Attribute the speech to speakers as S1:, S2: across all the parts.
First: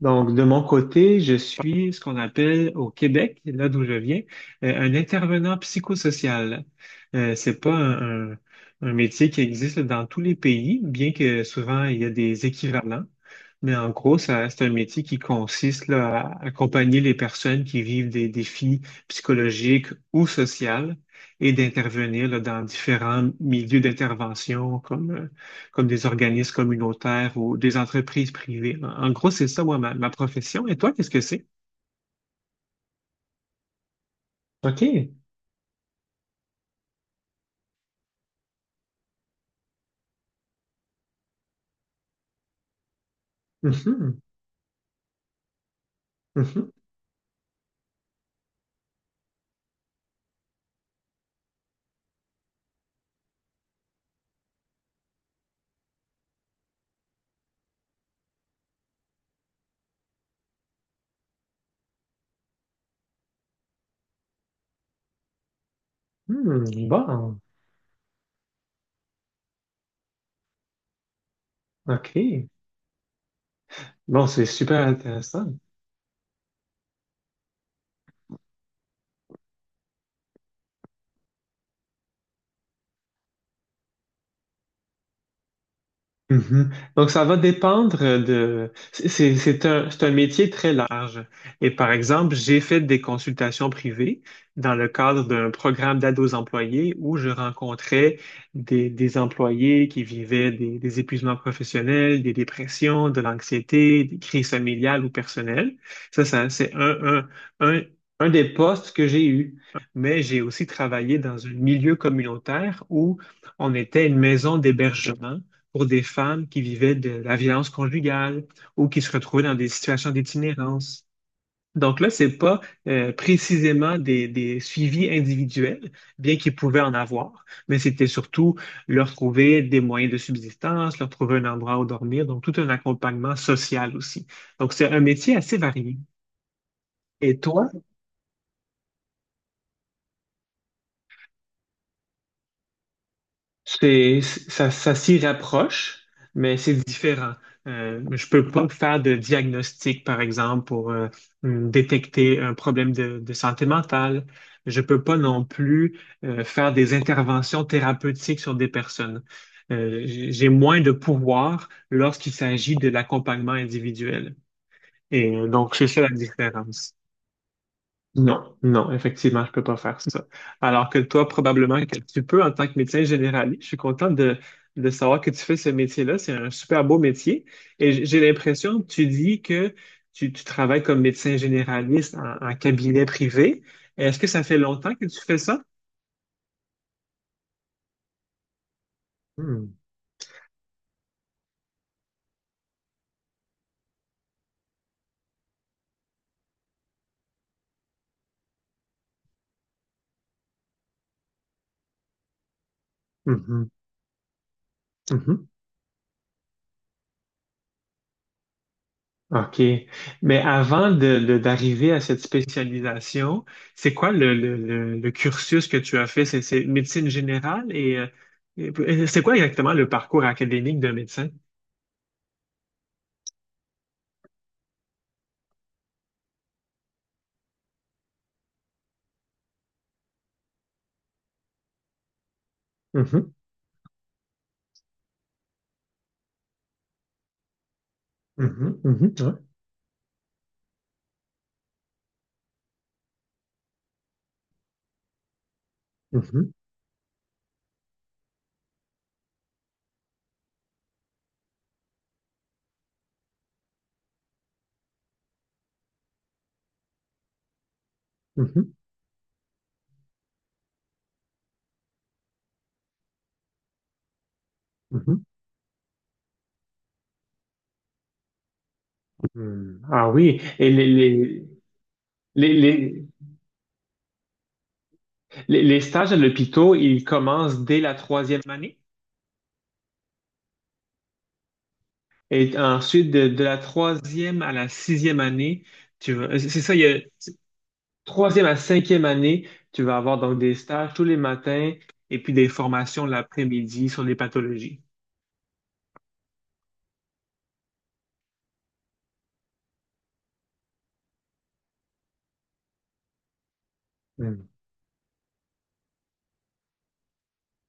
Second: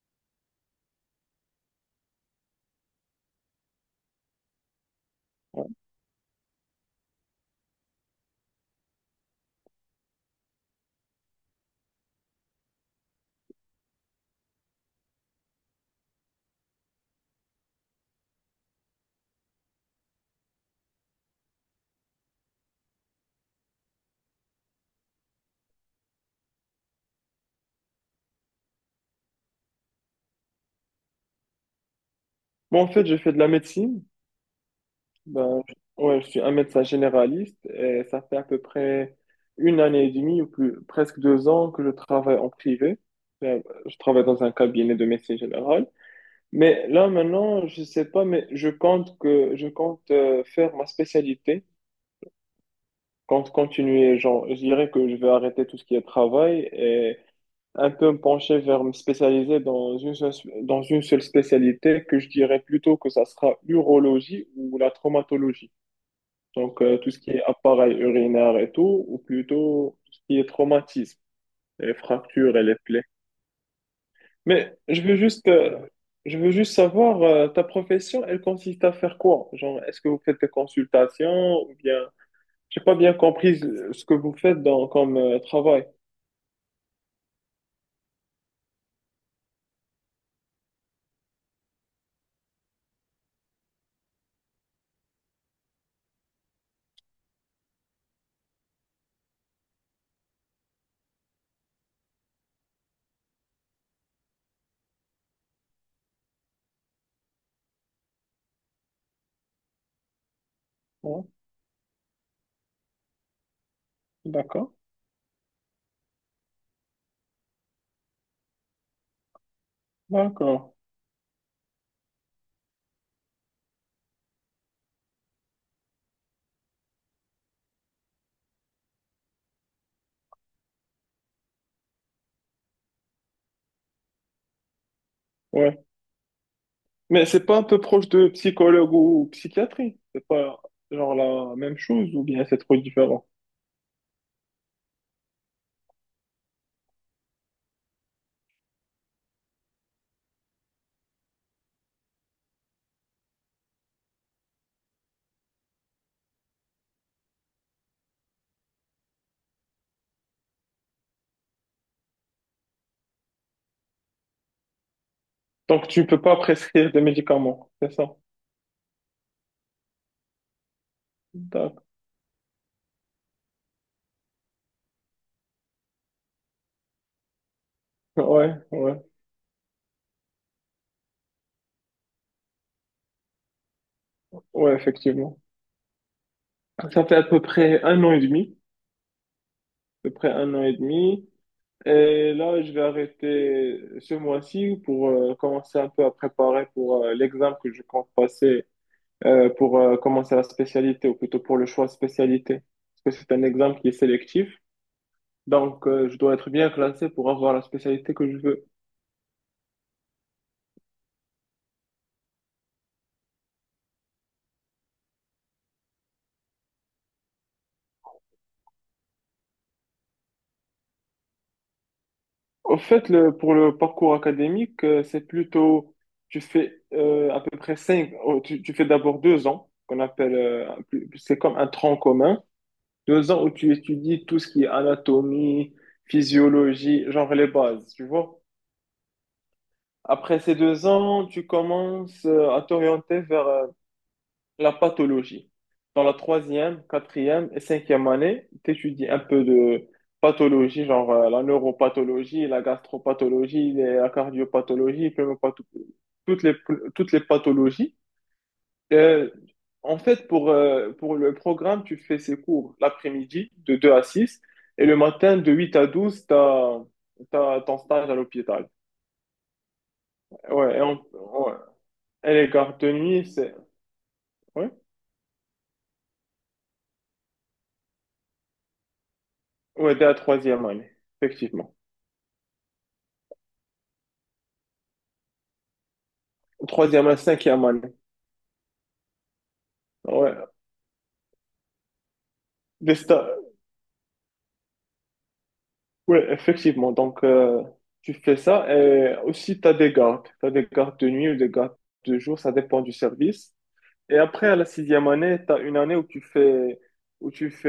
S1: Donc, de mon côté, je suis ce qu'on appelle au Québec, là d'où je viens, un intervenant psychosocial. C'est pas un métier qui existe dans tous les pays, bien que souvent il y a des équivalents. Mais en gros, ça, c'est un métier qui consiste là, à accompagner les personnes qui vivent des défis psychologiques ou sociaux et d'intervenir là, dans différents milieux d'intervention comme comme des organismes communautaires ou des entreprises privées. En gros, c'est ça, moi, ma profession. Et toi, qu'est-ce que c'est?
S2: Bon, en fait, je fais de la médecine.
S1: OK.
S2: Ben, je- ouais, je suis un médecin généraliste et ça fait à peu près 1 an et demi ou plus, presque 2 ans que je travaille en privé. Ben, je
S1: Mhm.
S2: travaille dans un cabinet de médecine générale.
S1: Mhm.
S2: Mais là, maintenant, je sais pas, mais je compte faire ma spécialité. Compte continuer, genre, je dirais que je vais arrêter tout ce qui est travail et un peu me pencher vers me spécialiser dans une seule spécialité que je dirais plutôt que ça sera l'urologie ou la traumatologie. Donc,
S1: Hmm.
S2: tout ce qui
S1: Bon.
S2: est appareil urinaire et tout, ou plutôt tout ce qui est traumatisme, les
S1: OK.
S2: fractures et les plaies.
S1: Bon, c'est
S2: Mais
S1: super intéressant.
S2: je veux juste savoir, ta profession, elle consiste à faire quoi? Genre, est-ce que vous faites des consultations ou bien, j'ai pas bien compris ce que vous faites dans, comme travail.
S1: Mhm. Donc, ça va dépendre. C'est un métier très large. Et par exemple, j'ai fait des consultations privées dans le cadre d'un programme d'aide aux employés où je rencontrais des employés qui vivaient des épuisements professionnels, des dépressions, de l'anxiété, des crises familiales ou personnelles. Ça, ça, c'est un, un, un, un des postes que j'ai eu. Mais j'ai aussi travaillé
S2: Hein.
S1: dans un milieu communautaire où on était une maison
S2: D'accord,
S1: d'hébergement pour des femmes qui vivaient de la violence conjugale ou qui se retrouvaient dans des situations
S2: d'accord.
S1: d'itinérance. Donc là, c'est pas précisément des suivis individuels, bien qu'ils pouvaient en avoir, mais c'était surtout leur trouver des moyens de subsistance, leur trouver un endroit où dormir, donc tout un accompagnement social aussi. Donc c'est un métier assez
S2: Ouais.
S1: varié.
S2: Mais
S1: Et
S2: c'est pas un
S1: toi.
S2: peu proche de psychologue ou psychiatrie? C'est pas genre la même chose ou bien c'est trop différent?
S1: C'est, ça s'y rapproche, mais c'est différent. Je peux pas faire de diagnostic, par exemple, pour détecter un problème de santé mentale. Je peux pas non plus faire des interventions thérapeutiques sur des personnes. J'ai moins de pouvoir lorsqu'il s'agit de l'accompagnement individuel. Donc,
S2: Donc
S1: c'est ça
S2: tu
S1: la
S2: peux pas prescrire
S1: différence.
S2: des médicaments, c'est ça?
S1: Non, non, effectivement, je peux pas faire ça. Alors que toi, probablement
S2: D'accord.
S1: que tu peux en tant que médecin généraliste. Je suis content de savoir que tu fais ce métier-là. C'est un super beau métier. Et j'ai
S2: Ouais,
S1: l'impression,
S2: ouais,
S1: tu dis que tu travailles comme médecin généraliste en cabinet privé. Est-ce que ça fait
S2: ouais,
S1: longtemps que tu
S2: effectivement.
S1: fais ça?
S2: Ça fait à peu près 1 an et demi,
S1: Hmm.
S2: à peu près un an et demi. Et là, je vais arrêter ce mois-ci pour commencer un peu à préparer pour l'examen que je compte passer pour commencer la spécialité ou plutôt pour le choix de spécialité. Parce que c'est un
S1: Mhm.
S2: examen qui est sélectif.
S1: Mhm.
S2: Donc, je dois être bien classé pour avoir la spécialité que je veux.
S1: OK. Mais avant d'arriver à cette spécialisation, c'est quoi le cursus que tu as fait? C'est médecine générale et, c'est quoi exactement le parcours académique d'un médecin?
S2: Au fait, le, pour le parcours académique, c'est plutôt, tu fais à peu près cinq, oh, tu fais d'abord 2 ans, qu'on appelle, c'est comme un tronc commun, deux
S1: Mhm,
S2: ans où tu étudies tout ce qui est anatomie, physiologie, genre les bases, tu vois.
S1: mhm, mhm, ouais,
S2: Après ces 2 ans, tu commences à t'orienter vers la pathologie. Dans la
S1: mhm,
S2: troisième, quatrième et cinquième année, tu étudies un peu de pathologie, genre la neuropathologie, la gastropathologie, la cardiopathologie, toutes les, toutes les pathologies.
S1: mhm,
S2: Euh, en fait, pour le programme, tu fais ces cours l'après-midi de 2 à 6 et le
S1: mhm.
S2: matin de 8 à 12 tu as, ton stage à l'hôpital.
S1: Hmm. Ah oui, et
S2: Ouais, et, on- ouais. Et les
S1: les,
S2: gardes de
S1: les,
S2: nuit, c'est ouais,
S1: les stages à l'hôpital, ils commencent dès la troisième année?
S2: ouais, dès la troisième année, effectivement.
S1: Et ensuite, de la troisième à la sixième année, tu vas, c'est ça, il y a
S2: Troisième à la cinquième année.
S1: troisième à cinquième année, tu vas avoir donc
S2: Ouais.
S1: des stages tous les matins et puis des
S2: Des
S1: formations
S2: sta-
S1: l'après-midi sur les pathologies.
S2: ouais, effectivement. Donc, tu fais ça. Et aussi, tu as des gardes. Tu as des gardes de nuit ou des gardes de jour. Ça dépend du service. Et
S1: Hmm.
S2: après, à la sixième année, tu as une année où tu fais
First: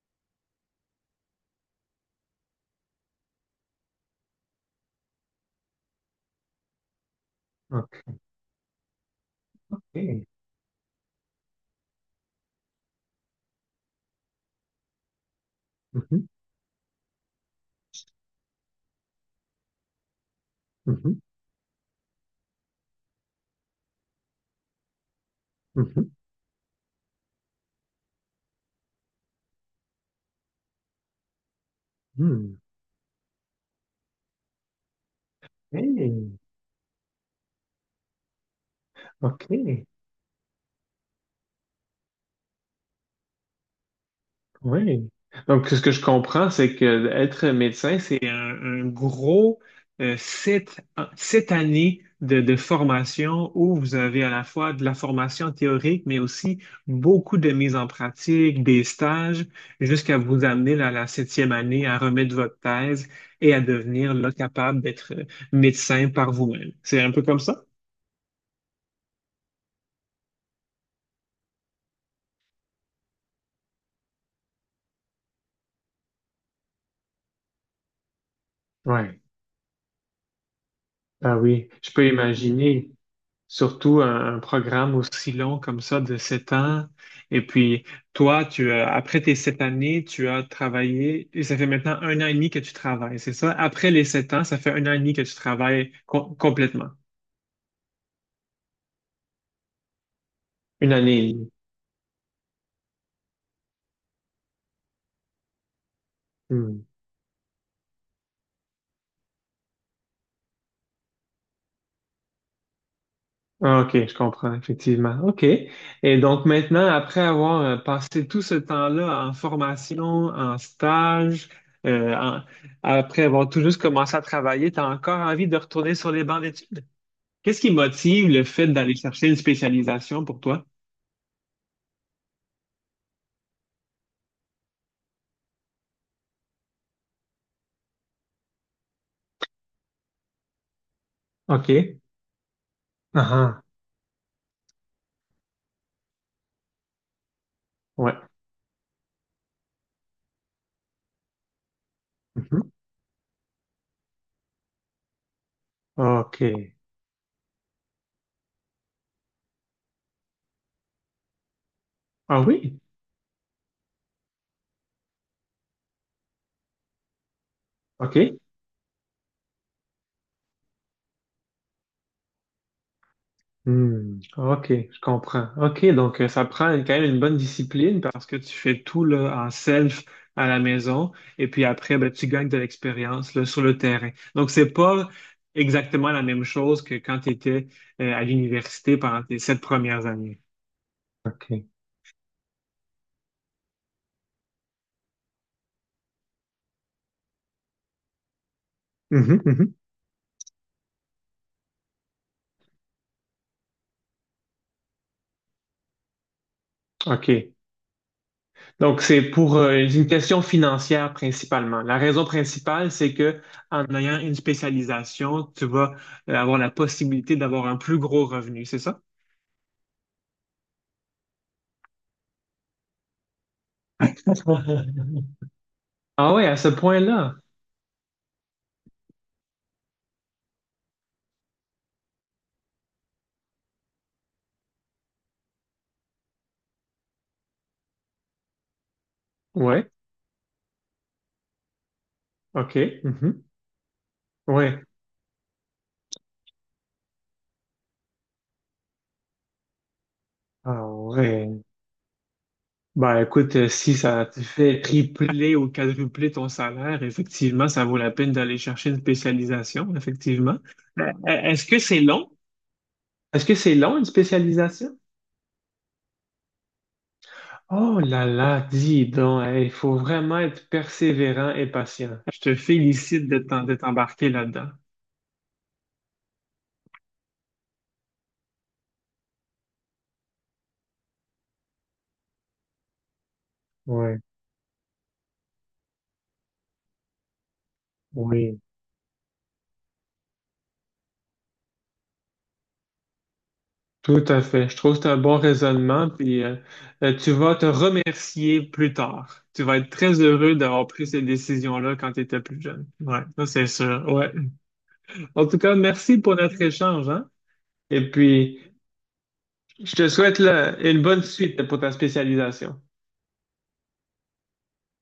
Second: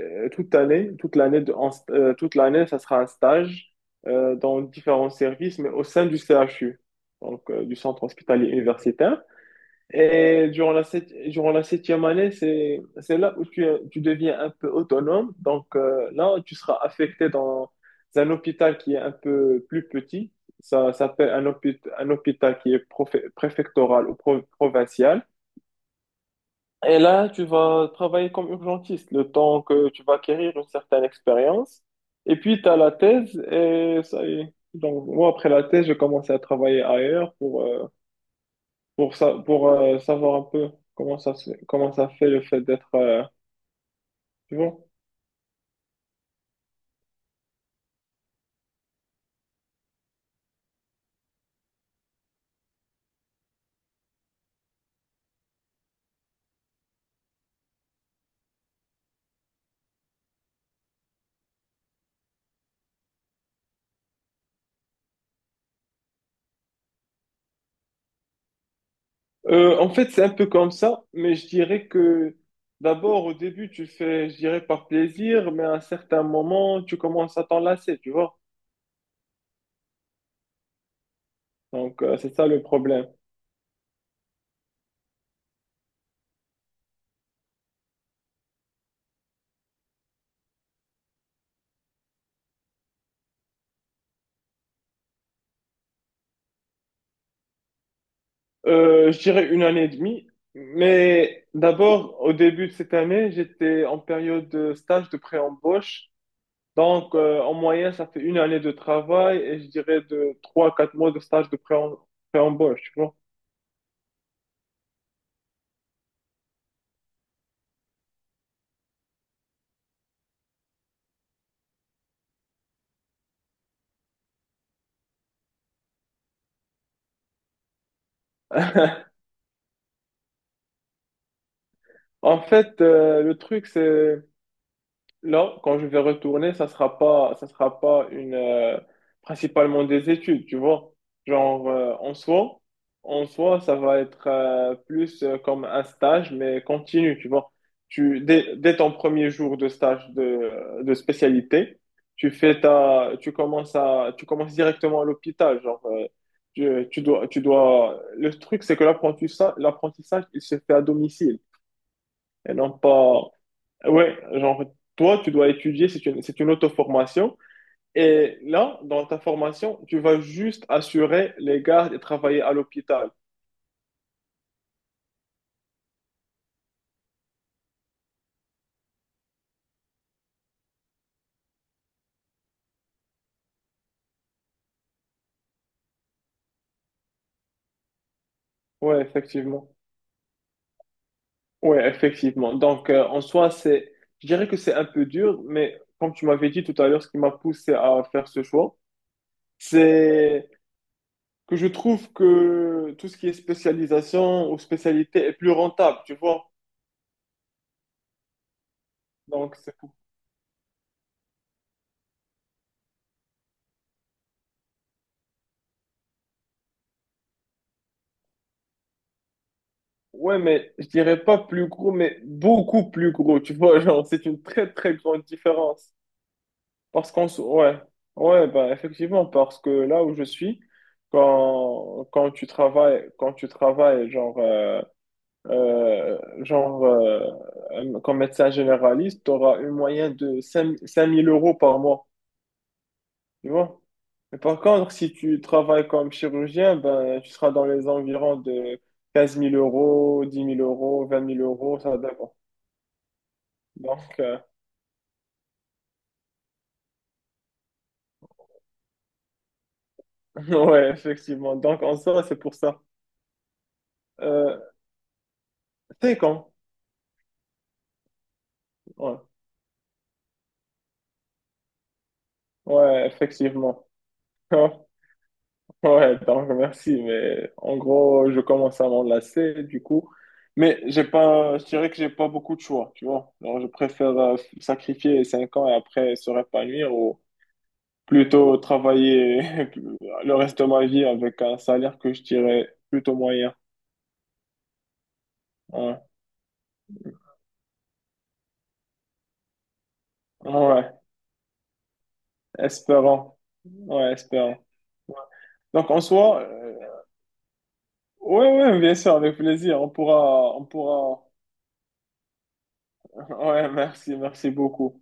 S2: toute l'année. Toute l'année, ça sera un stage dans différents services, mais au sein du CHU, donc du centre
S1: OK.
S2: hospitalier universitaire. Et durant durant la septième année, c'est là où tu deviens un peu autonome. Donc
S1: Mhm,
S2: là, tu seras affecté dans un hôpital qui est un peu plus petit. Ça
S1: mhm,
S2: s'appelle un hôpital qui est préfectoral ou provincial.
S1: mhm,
S2: Et là, tu vas travailler comme urgentiste le temps que tu vas acquérir une certaine expérience. Et
S1: hmm.
S2: puis, tu as la thèse et ça y est. Donc, moi, après la thèse, j'ai
S1: Hey,
S2: commencé à travailler ailleurs pour ça, pour
S1: OK.
S2: savoir un peu comment comment ça fait le fait d'être, tu vois.
S1: Oui. Donc, ce que je comprends, c'est que être médecin, c'est un gros euh, sept, sept années de formation où vous avez à la fois de la formation théorique, mais aussi beaucoup de mise en pratique, des stages, jusqu'à vous amener à la septième année à remettre votre thèse et à devenir là, capable d'être médecin par vous-même. C'est un peu comme ça?
S2: En fait, c'est un peu comme ça, mais je dirais que d'abord, au début, tu fais, je dirais, par plaisir, mais à un certain moment, tu commences à t'en lasser, tu vois.
S1: Ouais. Ah oui, je
S2: Donc,
S1: peux
S2: c'est ça le
S1: imaginer.
S2: problème.
S1: Surtout un programme aussi long comme ça de sept ans. Et puis, toi, tu as, après tes sept années, tu as travaillé, et ça fait maintenant un an et demi que tu travailles, c'est ça? Après les sept ans, ça fait un an et demi que tu travailles complètement.
S2: Je dirais 1 an et demi,
S1: Une année et
S2: mais
S1: demie.
S2: d'abord, au début de cette année, j'étais en période de stage de pré-embauche.
S1: Hmm.
S2: Donc, en moyenne, ça fait une année de travail et je dirais de 3 à 4 mois de stage de pré-embauche, tu vois.
S1: Ah, OK, je comprends, effectivement. OK. Et donc maintenant, après avoir passé tout ce temps-là en formation, en stage, euh, en- après avoir tout juste commencé à travailler, tu as encore envie de retourner sur les bancs d'études? Qu'est-ce qui motive le fait d'aller chercher une spécialisation pour toi?
S2: En fait, le truc, c'est là, quand je vais retourner, ça sera pas une, principalement des études, tu vois. Genre,
S1: OK. Ah,
S2: en soi,
S1: ah,
S2: ça va être plus comme un stage, mais continu, tu vois.
S1: ouais.
S2: Dès ton premier jour de stage de spécialité,
S1: Mhm.
S2: tu commences directement à l'hôpital, genre,
S1: OK.
S2: tu dois, le truc, c'est que l'apprentissage, il se fait à domicile
S1: Ah
S2: et non
S1: oui.
S2: pas, ouais, genre, toi, tu dois étudier, c'est une auto-formation. Et
S1: OK.
S2: là, dans ta formation, tu vas juste assurer les gardes et travailler à l'hôpital.
S1: Hmm. OK, je comprends. OK, donc ça prend quand même une bonne discipline parce que tu fais tout là, en self à la maison et puis après, ben, tu gagnes de l'expérience là, sur le terrain. Donc, c'est pas exactement la même chose que quand tu étais à l'université
S2: Ouais,
S1: pendant tes sept
S2: effectivement.
S1: premières années. OK.
S2: Ouais, effectivement. Donc, je dirais que c'est un peu dur, mais comme tu m'avais dit tout à l'heure, ce qui m'a poussé à faire ce choix,
S1: Mhm, mhm.
S2: c'est que je trouve que tout ce qui est spécialisation ou spécialité est plus rentable, tu vois.
S1: OK. Donc, c'est
S2: Donc,
S1: pour
S2: c'est
S1: une question financière principalement. La raison principale, c'est que en ayant une spécialisation, tu vas avoir la possibilité d'avoir un plus gros revenu, c'est ça?
S2: ouais, mais je dirais pas plus gros, mais beaucoup plus gros, tu vois, genre, c'est une très très grande différence.
S1: Ah oui, à ce
S2: Parce qu'on
S1: point-là.
S2: se... Ouais, ouais, bah effectivement, parce que là où je suis, quand tu travailles, genre, euh, genre euh, comme médecin généraliste, tu auras une
S1: Ouais,
S2: moyenne de 5 000 € par mois,
S1: OK. Mhm.
S2: tu vois. Mais par
S1: Ouais.
S2: contre, si tu travailles comme chirurgien, ben, tu seras dans les environs de quinze mille euros, dix mille
S1: Ah
S2: euros, vingt mille
S1: ouais.
S2: euros, ça dépend.
S1: Ben écoute, si
S2: Donc,
S1: ça te fait tripler ou quadrupler ton salaire, effectivement, ça vaut la peine d'aller chercher une spécialisation, effectivement.
S2: ouais, effectivement.
S1: Est-ce que
S2: Donc, en
S1: c'est
S2: soi,
S1: long?
S2: c'est pour ça.
S1: Est-ce que c'est long, une
S2: Euh,
S1: spécialisation?
S2: c'est quand?
S1: Oh là là, dis
S2: Ouais.
S1: donc, hey, il faut vraiment être persévérant et patient. Je te
S2: Ouais,
S1: félicite de
S2: effectivement.
S1: t'embarquer là-dedans.
S2: Ouais, donc, merci. Mais en gros, je commence à m'enlacer, du coup. Mais j'ai pas, je dirais que j'ai pas beaucoup de choix, tu vois. Alors, je préfère
S1: Oui,
S2: sacrifier 5 ans et après se répanouir ou plutôt
S1: oui.
S2: travailler le reste de ma vie avec un salaire que je dirais plutôt moyen.
S1: Tout à fait. Je trouve que c'est un bon
S2: Ouais,
S1: raisonnement, puis tu vas te remercier plus tard. Tu vas être très heureux d'avoir
S2: ouais,
S1: pris cette décision-là quand tu étais plus jeune. Ouais,
S2: espérant.
S1: ça c'est sûr.
S2: Ouais,
S1: Ouais.
S2: espérant. Ouais.
S1: En tout cas,
S2: Donc en
S1: merci pour
S2: soi,
S1: notre échange, hein? Et
S2: ouais,
S1: puis,
S2: ouais, bien sûr, avec plaisir.
S1: je te souhaite
S2: On
S1: là, une
S2: pourra.
S1: bonne suite pour ta spécialisation.
S2: Ouais, merci, merci beaucoup.